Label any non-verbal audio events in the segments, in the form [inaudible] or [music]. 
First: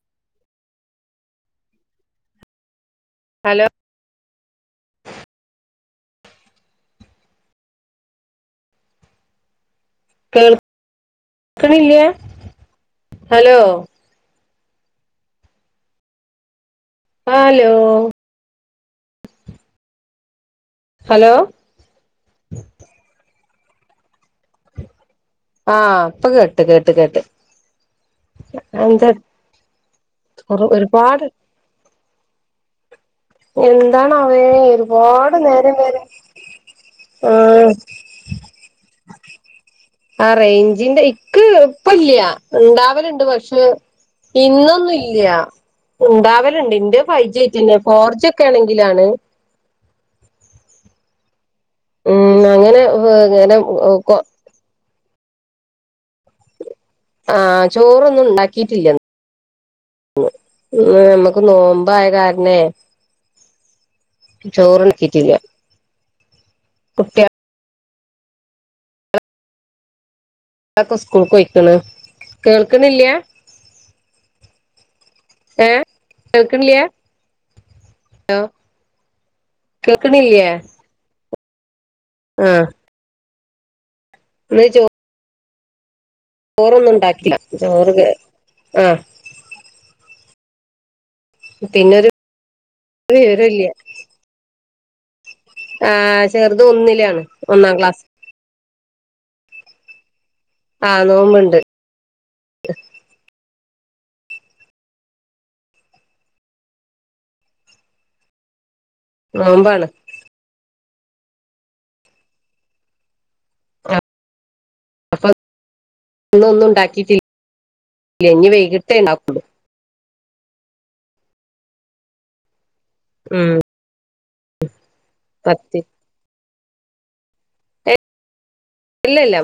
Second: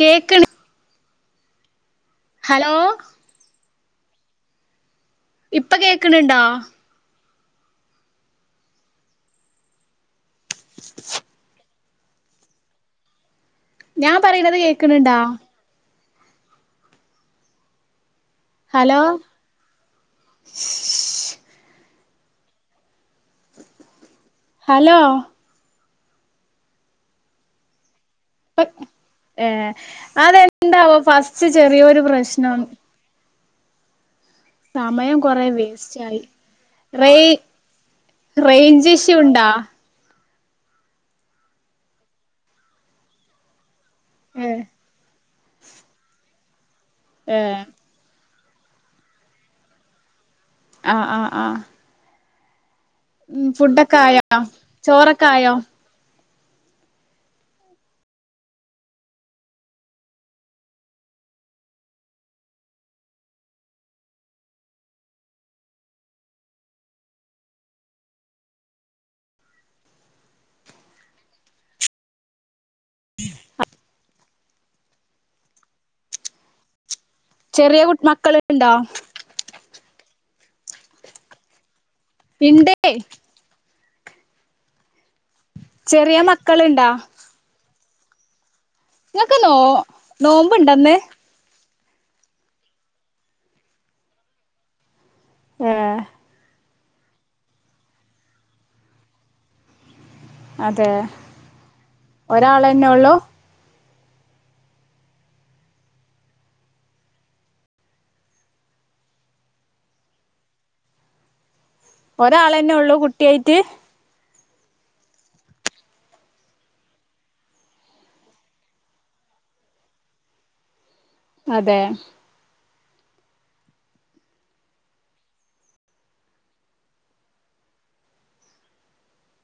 കേക്കണ് hello hello ഇപ്പൊ കേക്കണണ്ടോ കേൾക്കണില്ല ഹലോ ഞാൻ പറയണത് കേക്ക്ണണ്ടോ ഹലോ ഹലോ ഹലോ ഹലോ ആഹ് ഇപ്പ കേട്ട് കേട്ട് കേട്ട് ഇപ്പ എന്താ ഏ അതെന്താവോ ഒരുപാട് ഫസ്റ്റ് ചെറിയൊരു പ്രശ്നം എന്താണവേ ഒരുപാട് നേരം വരെ റൈ ആഹ് റേഞ്ചിഷ്യൂ ഉണ്ടോ ആഹ് റേഞ്ചിന്റെ ഇക്ക് ഇപ്പല്ല്യ ഇണ്ടാവലുണ്ട് പക്ഷെ ഏ ഇന്നൊന്നും ഇല്ല ഇണ്ടാവലുണ്ട് ഇന്റെ ഏ ഫൈവ്ജി ആയിറ്റന്ന്യാ ഫോർജി ഒക്കെ ആണെങ്കിലാണ് ആഹ് ആഹ് ആഹ് ഉം അങ്ങനെ ഉം അങ്ങനെ ഫുഡൊക്കെ ആയോ ചോറൊക്കെ ആയോ ആഹ് ചോറൊന്നും ഉണ്ടാക്കിയിട്ടില്ലന്ന് മേ നമ്മക്ക് നോമ്പായ കാരണേ ചോറ് ഇണ്ടാക്കിറ്റില്ല. കുട്ട്യാ ളക്കെ സ്കൂൾക്ക് പോയ്ക്ക്ണ്. കേൾക്ക്ണില്ല? ഏഹ് കേൾക്ക്ണില്ല്യ? ചെറിയ കു ഹലോ മക്കള്ണ്ടോ കേൾക്ക്ണ്ല്ല്യേ? ഇണ്ടേ വിളിച്ചോ ചെറിയ മ ചോറൊന്നും ഉണ്ടാക്കില്ല, ചോറ് [unintelligible] ആഹ് ഇങ്ങക്ക് നോ നോമ്പ് ഇണ്ടന്ന്. പിന്നൊരു ഒരു വിവരോല്ല്യ ഏ ആ ചെറുത് ഒന്നിലാണ് ഒന്നാം ക്ലാസ അതേ ആ നോമ്പുണ്ട് ഒരാളെന്നെള്ളു. നോമ്പാണ്. ഒരാളന്നെ ഒള്ളൂ കുട്ടി ആയിട്ട്? ആഹ്, അപ്പം ഇന്ന് ഒന്നു ഉണ്ടാക്കിട്ടി ല്ലേ ഇഞ്ഞ് വൈകിട്ടെ ഇണ്ടാക്ക് ഒള്ളൂ. അതെ ഉം, പത്തി ഇല്ല ഇല്ല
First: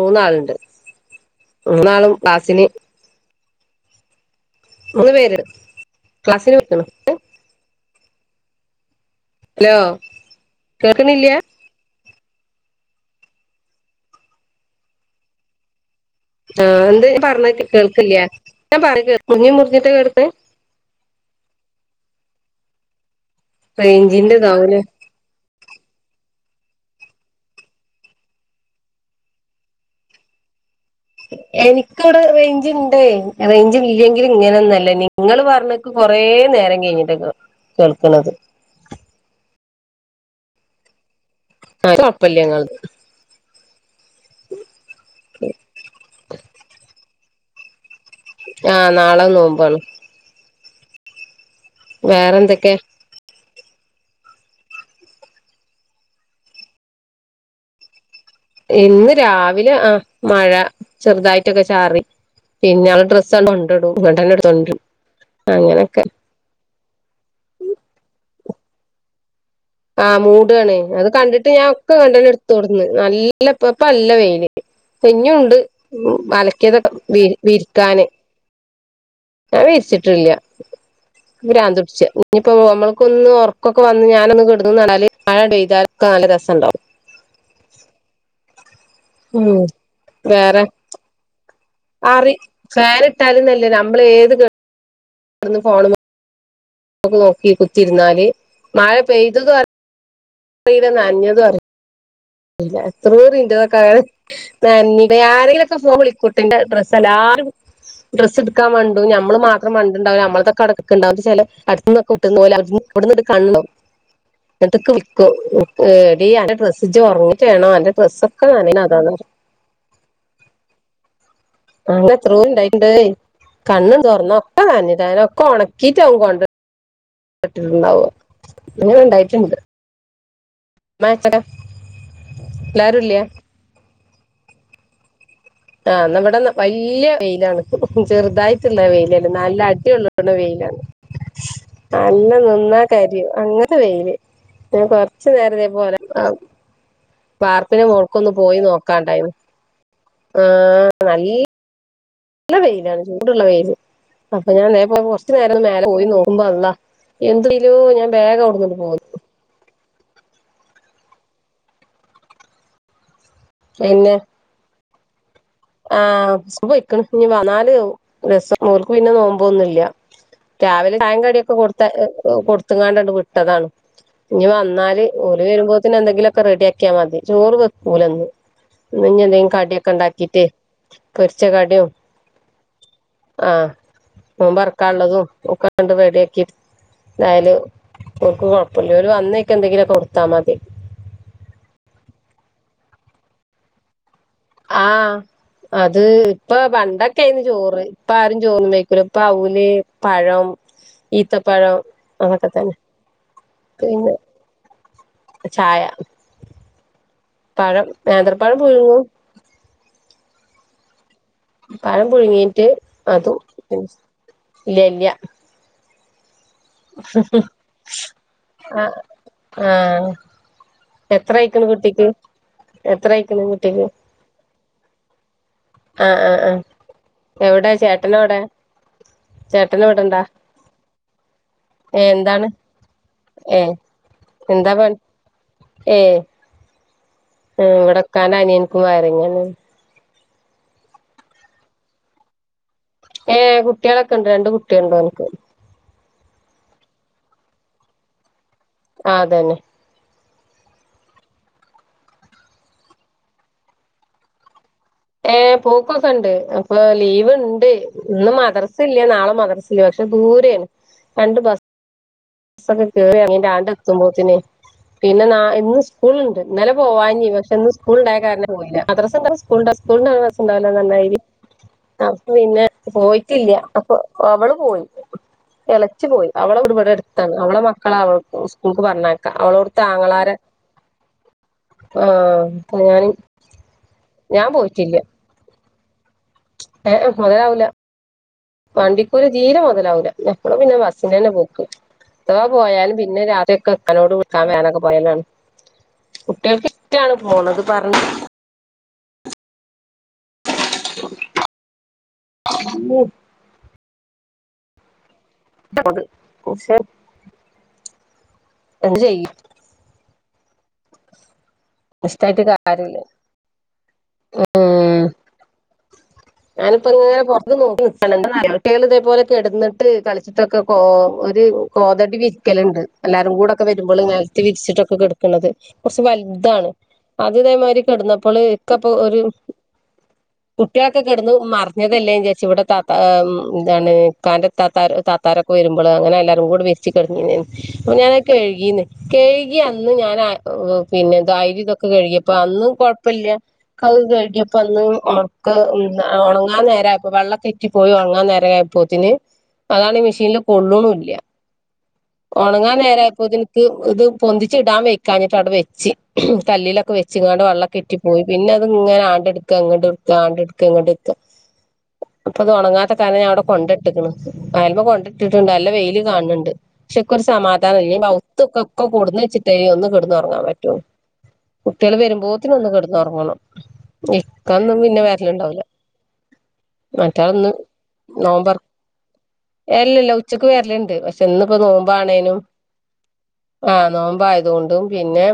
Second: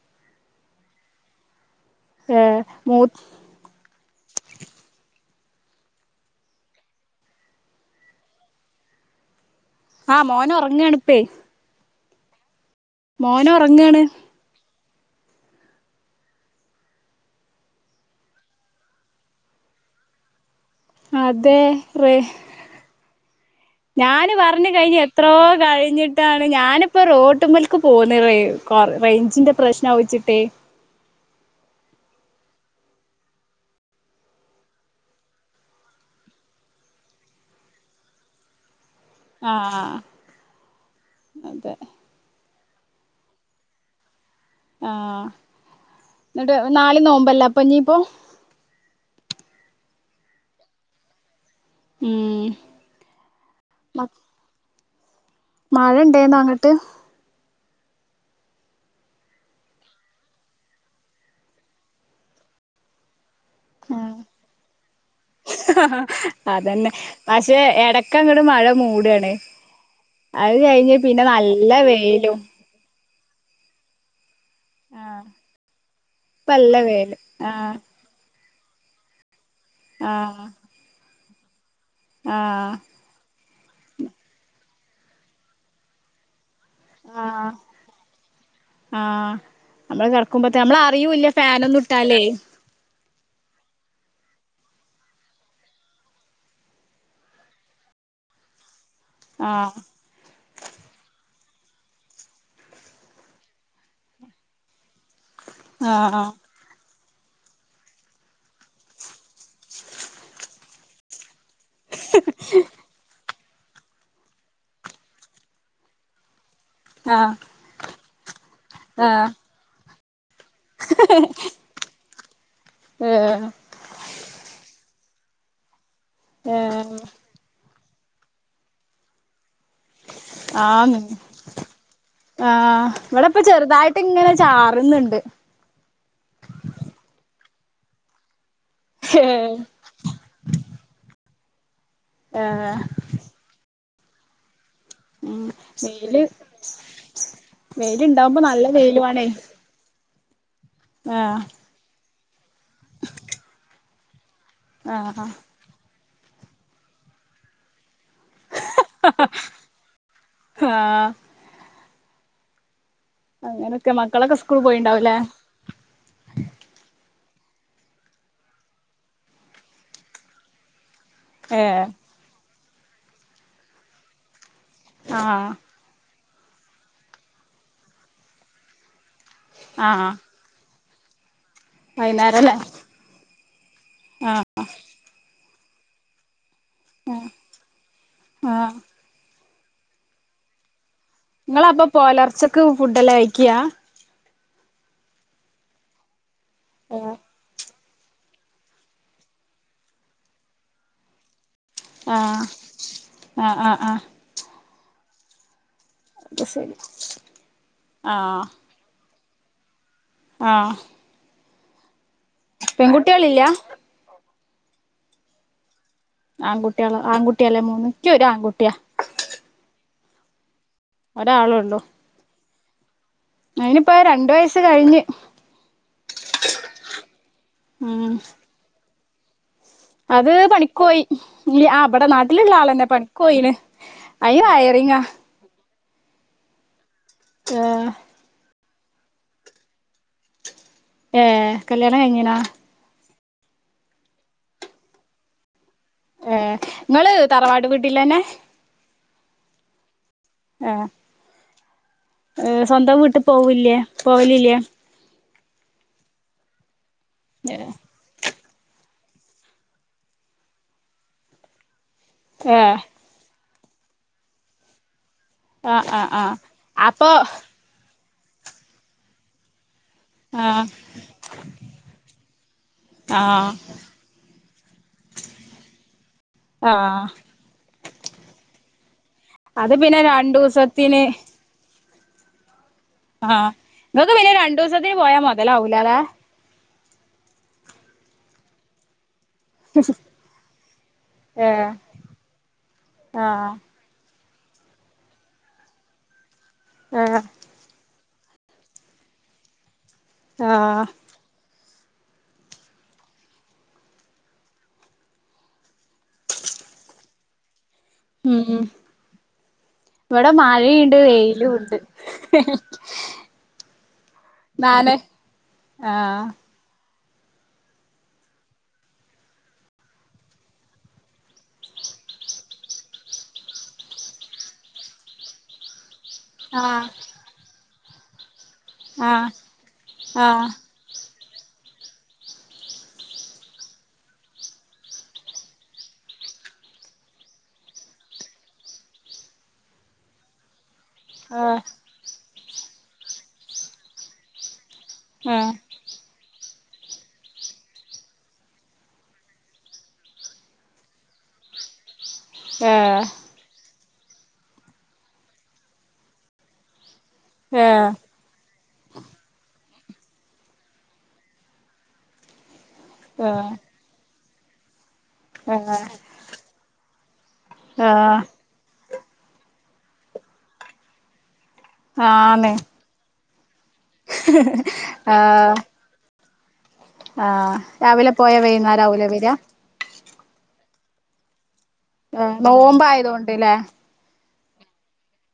മൂന്നാള്ണ്ട്, മൂന്നാളും ക്ലാസില് മൂത് മൂന്ന്പേര് ക്ലാസ്സിന് [unintelligible] ഇങ്ങട്ട് അലോ ആ മോന് ഒറങ്ങാണിപ്പേ. മോന് ഒറങ്ങാണ്. ആ എന്തേ ഇജ് പറഞ്ഞേ കേൾക്കില്ല. ഞാൻ പറയണേ മുറിഞ്ഞു മുറിഞ്ഞിട്ട കേള്ക്ക്ണെ. അതെ റേ ഞാന് റേഞ്ചിന്റെ പറഞ്ഞ് ഇതാവൂല കഴിഞ്ഞ് എ ത്രോ കഴിഞ്ഞിട്ടാണ് ഞാനിപ്പ റോട്ട്മ്മൽക്ക് പോന്ന് റേ കൊ ‌ റേഞ്ചിൻ്റെ പ്രശ്നം ആവുച്ചിട്ട്. എനിക്കിവിടെ റേഞ്ച് ഇണ്ടേ, റേഞ്ച് ഇല്ലെങ്കിലും ഇങ്ങനെ ഒന്നു അല്ല നിങ്ങള് പർഞ്ഞ് ഇൻക്ക് കൊറേനേരം കഴിഞ്ഞിട്ട കേ കേൾക്ക്ണത്. ആഹ് ആഹ് ആഹ് അതെ, ആരു ഒപ്പല്യാ ഇങ്ങൾത് ആഹ് ഇന്നിട്ട് നാല് നോമ്പല്ലേ അപ്പൊ ഇഞ്ഞിപ്പോ. ആഹ്, നാളെ നോമ്പാണ്. വേറെ എന്തൊക്കെ? മ മഴ ഇണ്ടേന്നോ അങ്ങട്ട്? ഇന്ന് രാവിലെ ആഹ്, മഴ ചെറുതായിട്ടൊക്കെ ചാറി. [unintelligible] ഡ്രസ് സം കൊണ്ടടും ഇങ്ങട്ടെന്നെ എടുത്തോണ്ടരും അങ്ങനെയൊക്കെ. അതന്നെ പക്ഷെ, എടക്കങ്ങട് മഴ മൂടാണ്. ആഹ്, മൂട് അത് ആണ്, കഴിഞ്ഞ് അത് പിന്നെ കണ്ടിട്ട് ഞാൻ നല്ല ഒക്കെ ഇങ്ങട്ടെന്നെ വെയിലും എടുത്തോടന്നു നല്ലപ്പ ഇപ്പ നല്ല വെയില്. ആഹ് ഇഞ്ഞൂണ്ട്, മ് ഇപ്പല്ല അലക്കിയതൊക്കെ വെയില് ആഹ് വിരിക്കാന് ഞാൻ വിരിച്ചിട്ടില്ല, ആഹ് ഇക്ക് ഭ്രാന്തുട്ച്ച് ഇഞ്ഞിപ്പോ ആഹ് നമ്മള് ക്കൊന്നു ഉറക്കൊക്കെ വന്ന് ഞാനൊന്ന് കിടന്നാല് മഴണ്ട് പെയ്താല് ഒക്ക നല്ല രസണ്ടാവും. ആഹ്, ആഹ് ഉം നമ്മള് കെടക്കുമ്പോത്ത് വേറെ നമ്മള് അറിയൂല്ല ഫാനൊന്നു ഇ അറി ഫാൻ ഇട്ടാല് ന്നല്ല നമ്മള് ഏത് ഗ ഇബ് [unintelligible] ടന്നു കൊണ്ടക നോക്കി കുത്തിരുന്നാല് മഴ പെയ്തതും ആഹ് അറീയിലാ നനഞ്ഞതും അറീല ഇല്ല എത്ര [unintelligible] ഇ ആരെങ്കിലൊക്കെ ഫോൺ ആഹ് വിളിക്കുട്ടോ എന്റെ - എല്ലാരും ഡ്രസ്സ് എടുക്കാൻ വണ്ടു ഞമ്മള് മാത്രം വന്നിട്ടുണ്ടാവൂല നമ്മള് ഇതൊക്കെ അവിടെക്കണ്ടാവുംണ്ട് ചില- അടുതുന്നൊക്കെ [unintelligible] പോലങ്ങ് കണ്ടോ അതൊക്ക ഏന്റെ [unintelligible] ഇജ്ജ് ആഹ് ഒറങ്ങിട്ടു വേണം അന്റെ ഡ്രസ്സൊക്കെ നനയുന്നേ അതാന്ന്- ആഹ് [inaudible] അങ്ങനത്തെ എത്രോ ഇണ്ടായിണ്ട് ഏഹ് കണ്ണും തൊറന്ന് ഒക്കെ നനഞ്ഞിട്ട് അങ്ങനെ ഒക്കെ ഒണക്കിട്ട ആവും അവൻ കൊണ്ട് - ഏഹ് കിട്ടിട്ടുണ്ടാവുക അങ്ങനെ ഉണ്ടായിട്ടുണ്ട് ആന് മാച്ചക്ക ആഹ് എല്ലാരും ഇല്ലേ ഇവിടെയിപ്പ ചെറുതായിട്ട്- ഇപ്പ ഇങ്ങനെ ചാറുന്നുണ്ട് ആ എന്നാ ഇവിടെ നമ്മടെ വലിയ വെയിലാണ് ചെറുതായിട്ടുള്ള വെയിലല്ല ഏഹ് നല്ല അടിള്ള- വെയിലാണ് നന്നെ ഏഹ് നിന്നാൽ കരിയും അങ്ങന - തെളച്ച വെയില് ഉം വെയില് വാർപ്പിന്റയ് മോൾക്കൊന്ന് വെയിലുണ്ടാവുമ്പോ പോയി നല്ല വെയിലു ആണേ നോക്കാണ്ടായിന്ന് ആഹ് ആഹ് നല്ല വെയിലാണ് ചൂടുള്ള വെയിയില് അപ്പൊ ഞാൻ നേ പോ ആഹ് കൊറച്ചു നേരം ഒന്ന് മേലെ പോയി നോക്കുമ്പോ അള്ളാ എന്തലോ ഞാൻ വേഗം അവിടുന്ന് ഇങ്ങോട്ട് പോന്നു ആഹ് അങ്ങനെയൊക്കെ പിന്നെ മക്കളൊക്കെ സ്കൂൾ പോയിയുണ്ടാവും അല്ലേ ആഹ് സ്കൂളിൽ പോയേക്ക്ണ് ഇനി വന്നാല് രസം ഓർക്ക് പിന്നെ നോമ്പ് ഒന്നുമില്ല രാവിലെ ചായേം കടിയൊക്കെ കൊടുത്ത ഏഹ് കൊടുത്തങ്ങാണ്ടണ്ട് വിട്ടതാണ് ഇനി വന്നാല- ഓല് ആഹ് വരുമ്പോ തന്നെ എന്തെിലൊക്കെ റെഡി ആക്കിയാൽ മതി ചോറ് വെക്കുക അന്ന് ഇനി എന്തെങ്കിലും കടിയൊക്കെ ഒണ്ടാക്കീട്ടേ കൊറച്ച് കടിയും - വൈന്നേരം അല്ലേ ആഹ് മീൻ വറക്കാനുള്ളതും ഒക്കെ അങ്ങട് റെഡി ആക്കി- എന്തായാലും ഓലക്ക് ആഹ് കൊഴപ്പമില്ല ഓല് വന്നേക്ക എന്തെങ്കിലൊക്കെ കൊടുത്താൽ മതി നിങ്ങള് അപ്പൊ പോലർച്ചക്ക് ഫുഡ് അല്ലെ കഴിക്കിയാ ആഹ് അത് ഇപ്പൊ ആഹ് പണ്ടൊക്കെ ആയിറരുന്ന് ചോറ്- ഇപ്പ ആരും ചോറ് ഒന്നും വക്കൂല ഇപ്പ അവല് പഴം ഈത്തപ്പഴം- ആഹ് അവിട്ടത്തിന് ആഹ് ആഹ് ആഹ് പിന്നെ- ചായ അത് ശരി പഴം നേതത്ര ആഹ് പഴം പഴുങ്ങും ആഹ് പഴം പുഴുങ്ങിട്ട് അതും പെൺകുട്ടികളില്ല ഇല്ലിയ ഇല്ലിയ ആൺകുട്ടികള് ആൺകുട്ടിയല്ലേ മൂന് എനിക്ക് ഒരു ആൺകുട്ടിയാ ആ ആഹ് ഒരാളെ എത്രയായിക്കണ് കുട്ടിക്ക് എത്രയാക്കണ് അനിപ്പോ രണ്ടു വയസ്‌ കഴിഞ്ഞ് ആഹ് ആഹ് ആഹ് എവിടെ ചേട്ടൻ ഉം എവിടെ ചേട്ടൻ എവിടെ അത് പണിക്ക് പോയി ഇവിടെ എന്താണ് നാട്ടിലുള്ള ആള് തന്നെ പണിക്ക് പോയിന് ആ വയറിങ്ങാ ഏഹ് ഏഹ് ഇവിടെ ഇക്കാന്റെ അനിയനിക്കും വയറിങ്ങാണ് ഏഹ് കല്യാണം കഴിഞ്ഞിണോ എങ്ങനാ ഏ കുട്ടികളൊക്കെ ഇണ്ട് രണ്ട് കുട്ടിയുണ്ട് ഒന്ക്ക് ഏ നിങ്ങള് തറവാട് വീട്ടിലന്നെ ആതന്നെ ഏ ഏ സ്വന്തം വീട്ട് പോവൂല്ലേ പോവലില്ലേ ഏ പോക്കൊക്കെ ഇണ്ട് അപ്പൊ ലീവ് ഇണ്ട് ഏഹ് ഇന്ന് മദ്രസ ഇല്ലേ നാളെ മദ്രസല്ല പക്ഷെ ദൂരാണ് രണ്ട് ബ സക്കെ ആഹ് കേറിങ്ങണ്ട്‌ ആൻഡ് എത്തുമ്പോത്തിനെ പിന്നെ ന ഇന്ന് ആഹ് ആഹ് സ്കൂളിണ്ട് ഇന്നാലെ അപ്പൊ പോവാഞ്ഞ പക്ഷെ ഇന്ന് സ്കൂള ഉണ്ടായ കാരണം ഞാൻ പോയില്ല മദ്രസ ഉണ്ടായ സ്കൂൾ ഉണ്ടാവും സ് തൊണ്ട ങ്ങനെ ആഹ് രസണ്ടാവൂല ന്ന മായിരി അപ്പ പിന്നെ ആഹ് പോയിട്ടില്ല അപ്പൊ അവള് പോയി ഇലച്ചി പോയി അവളെവിടുവടെ ആഹ് അടുത്താണ് അവളെ അവ സ്കൂൾക്ക് പറഞ്ഞ ക്ക അവളടു അത് ത്തെ പിന്നെ അങ്ങളാര രണ്ടൂസത്തിന് ആഹ ആഹ് നിങ്ങക്ക് പിന്നെ രണ്ടു ദിവസത്തിന് പോയാ മുതലാവൂല ല്ലേ ഏ മോതലാവുല വണ്ടി ഇകുറി തീരെ മുതലാവൂല്ല എപ്പോഴും പിന്നെ ബസ്സിനന്നെ പോക്ക് ഏഹ് അഥവാ പോയാലും പിന്നെ ആഹ് രാതക്കെ നോട് വിക്കൻ വോനൊക്കെ പോയലാണ് കുട്ടികൾക്ക് ഇഷ്ടാണ് ആഹ് പോണത് പറഞ്ഞഞ് ആഹ് ഇല്ലേ [unintelligible] ക്ഷെ ഉം [unintelligible] ചെയ്യ് ഇവിടെ മഴയുണ്ട് വെയിലും ഉണ്ട് ഇഷ്ടായിറ്റ് കറില്ല ഹെ നാന് ആഹ് ഞാനിപ്പോ ഇങ്ങനെ പുറത്ത് നോക്കി നിക്കണ് യെന്തനറിയോ കുട്ടിയാൽ ഇതേപോലെ കെടന്നിട്ട് കളിച്ചിട്ടൊക്കെ കോ ഒരു കോതടി വിരിക്കലുണ്ട് എല്ലാരും കൂടെക്കെ വരുമ്പോൾ നിലത്ത് വിരിച്ചിട്ടൊക്കെ കെടക്കണത് കുറച്ച് വലുതാണ് ആഹ് അതിതേമാതിരി കിടന്നപ്പോള് ഇക്കെപ്പ ഒരു ആഹ് ആഹ് കുട്ടികളൊക്കെ കിടന്ന് മറിഞ്ഞതല്ലേ വിചാരിച് ഇവിടെ ത ഇതാണ്ന്റെ ഹെ യെന്താണ് ഇക്കാന്റെ ഇതാത്തര് ത്ത താരൊക്ക വരുമ്പോൾ അങ്ങനെ എല്ലാരും കൂടി വിരിച് കേട്ന്നിനെന്നു അപ്പ ഞാനത് കഴുകീന്ന് കഴുകി അന്ന് ഞാൻ അ ഹെ പിന്നെ ആയിരി ആഹ് ഇതൊക്കെ കഴുകിയപ്പ അന്നും കുഴപ്പില്ല ക കഴിക്ക ഇപ്പന്ന് ആഹ് ഉക്ക് ഉണങ്ങാൻ നേര ആപ്പോ വെള്ളം ഉറ്റി പോയി ഉണങ്ങാൻ നേര ആയപ്പോതിന് അതാണ് ഈ മെഷീനില് കൊള്ളൂനി ഇല്ല ഉണങ്ങാൻ ഏഹ് നേരായപ്പോ നിനിക്ക് ഇത് പൊന്തിച്ച ഇടാൻ വെക്കാഞ്ഞിട്ട് അവിടെ വെച്ച് കല്ലിലൊക്കെ വെ ഉച്ചിങ്ങാണ്ട് വെള്ളം കെ ഏഹ് ഇറ്റി പോയി പിന്നെ അത് ഇങ്ങനെ ആണ്ട്‌ എടുക്ക ഇങ്ങോ എടുക്ക ആണ്ടെടുക്ക ഇങ്ങോ എടുക്ക അപ്പൊ അത് ഉണങ്ങാത്ത കാരണം ഞാൻ ഏഹ് അവിടെ കൊണ്ട ഇട്ടിക്കണ് അയല്മേ കൊണ്ട ഇട്ടിട്ടുണ്ട് നല്ല ഏഹ് വെയില് കാനുന്നുണ്ട് പക്ഷെക്കെ ഒരു സമാധാനം ഇല്ല ഇന്നി ആഹ് അഹുത്ത്ക്കെ ഒക്കെ കൊടന്ന് വെച്ചിട്ട ഒന്ന് കിടന്ന്റങ്ങാൻ പറ്റോ കുട്ടിള് വരുമ്പോത്തിന് ആന്ന് ഒന്ന് കിടന്ന് ഉറങ്ങണം ഇക്കന്നും പിന്നെ ആഹ് വേരലുംണ്ടാവൂല്ല ആഹ് രാവിലെ പോയാ വൈകുന്നേരം ആവുല്ലേ വരാ അല്ല ഇല്ല ഉച്ചക്ക് വരലുണ്ട് പക്ഷെ ഇന്ന് ഇപ്പോ നോ ഏഹ് ണേനും നോമ്പായതോണ്ട്ല്ലേ ആ നോമ്പ ആതുകൊണ്ടും പിന്നെ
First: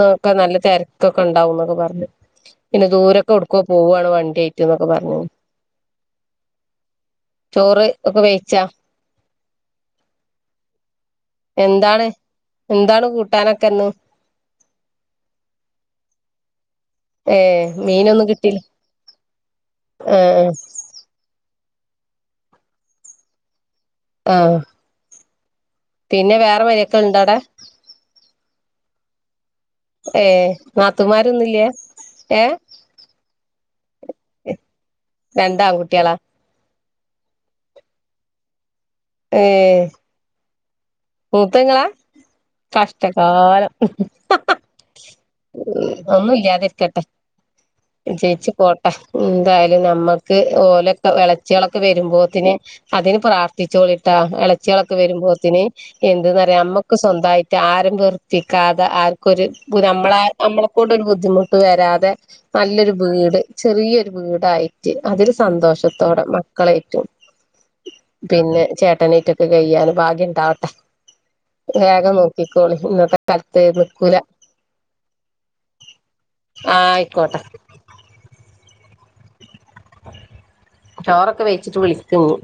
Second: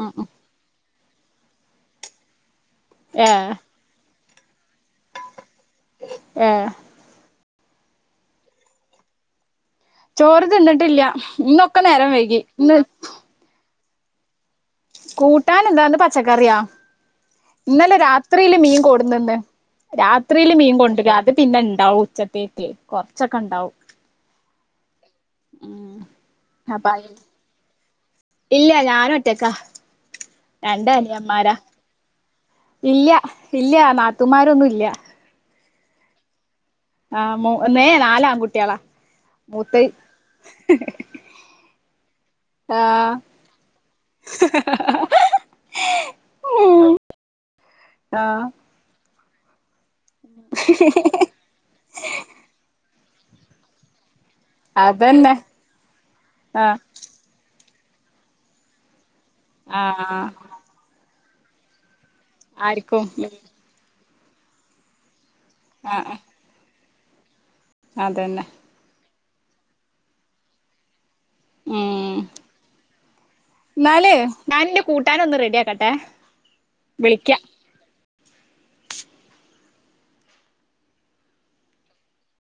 ഉം ഉം നല്ല തിരക്കൊക്കെ ഇണ്ടാവുന്നെക്കെ പറഞ്ഞ് പിന്നെ ദൂരൊക്കെ ഏഹ് കൊടുക്കെ പോവാണ് വണ്ടി ഐറ്റ് എന്നൊക്കെ പറഞ് ആഹ് ചോറ് ഒക്കെ വേയിച്ചാ ചോറ് തിന്നിട്ടില്ല ഇന്നൊക്കെ നേരം വൈകി ഇന്ന് ട്ടനക്കുന്നു കൂട്ടാൻ എന്താന്ന് പച്ചക്കറിയാ ഏഹ് ഇന്നലെ മീനൊന്നും രാത്രിയില് കിട്ടില്ല മീൻ കൊടുന്നുണ്ട് ആഹ് രാത്രിയില് മീൻ കൊണ്ട രാത്രി പിന്നെ ഇണ്ടാവും ഉച്ചത്തേക്ക് കൊറച്ചൊക്കെ ഉണ്ടാവും ആഹ് പിന്നെ വേറെ അപ്പ മഴയൊക്ക ഉണ്ടോ അവിടെ ഇല്ല ഞാൻ ഒറ്റേക്കാ ഏ് നാത്തൂൻമാരൊന്നുമില്ല ഏഹ് ഇല്ല ഇല്ല നാത്തുമാരൊന്നും ഇല്ല രണ്ടാൺകുട്ടികള ആഹ് നാല ആൺകുട്ടികളാ മൂത്ത മൂത്തുങ്ങളാ ആഹ് കഷ്ടകാലം ഉ ഒന്നുംല്ലാതിരിക്കട്ടെ ആഹ് ചേച്ചി കൊ എന്തായാലും നമ്മുക്ക് ഓലക്കെ വിള ഇച്ചികളൊക്കെ വരുമ്പോത്തിന് അതിന് പ്രാർത്ഥിച്ചോളിട്ടാ ഇളച്ചികളൊക്കെ അതന്നെ വരുമ്പോത്തിന് എന്തന്ന്പറയാ ആഹ് നമ്മക്ക് സ്വന്തമായിട്ട് ആരെയും വെറുപ്പിക്കാതെ ആർക്കൊരു നമ്മള ആഹ് നമ്മളെ കൊണ്ട് ഒരു ബുദ്ധിമുട്ട് വരാതെ നല്ലൊരു ആരിക്കും ഉം വീട് ചെറിയൊരു വീടായി അതിൽ ആഹ് സന്തോഷത്തോടെ മക്കളേറ്റും അതന്നെ പിന്നെ ചേട്ടനേറ്റൊക്കെ കയ്യാല് ഭാഗ്യണ്ട വേഗം ഉം നോക്കിക്കോളി ഇന്നത്തെ കാലത്ത് എന്നാലേ നിക്കൂല ഞാൻ എന്റെ കൂട്ടാനൊന്ന് റെഡിയാക്കട്ടെ ആ ആയിക്കോട്ടെ വിളിക്കാം ചോറൊക്കെ വെച്ചിട്ട് വിളിക്കുന്നു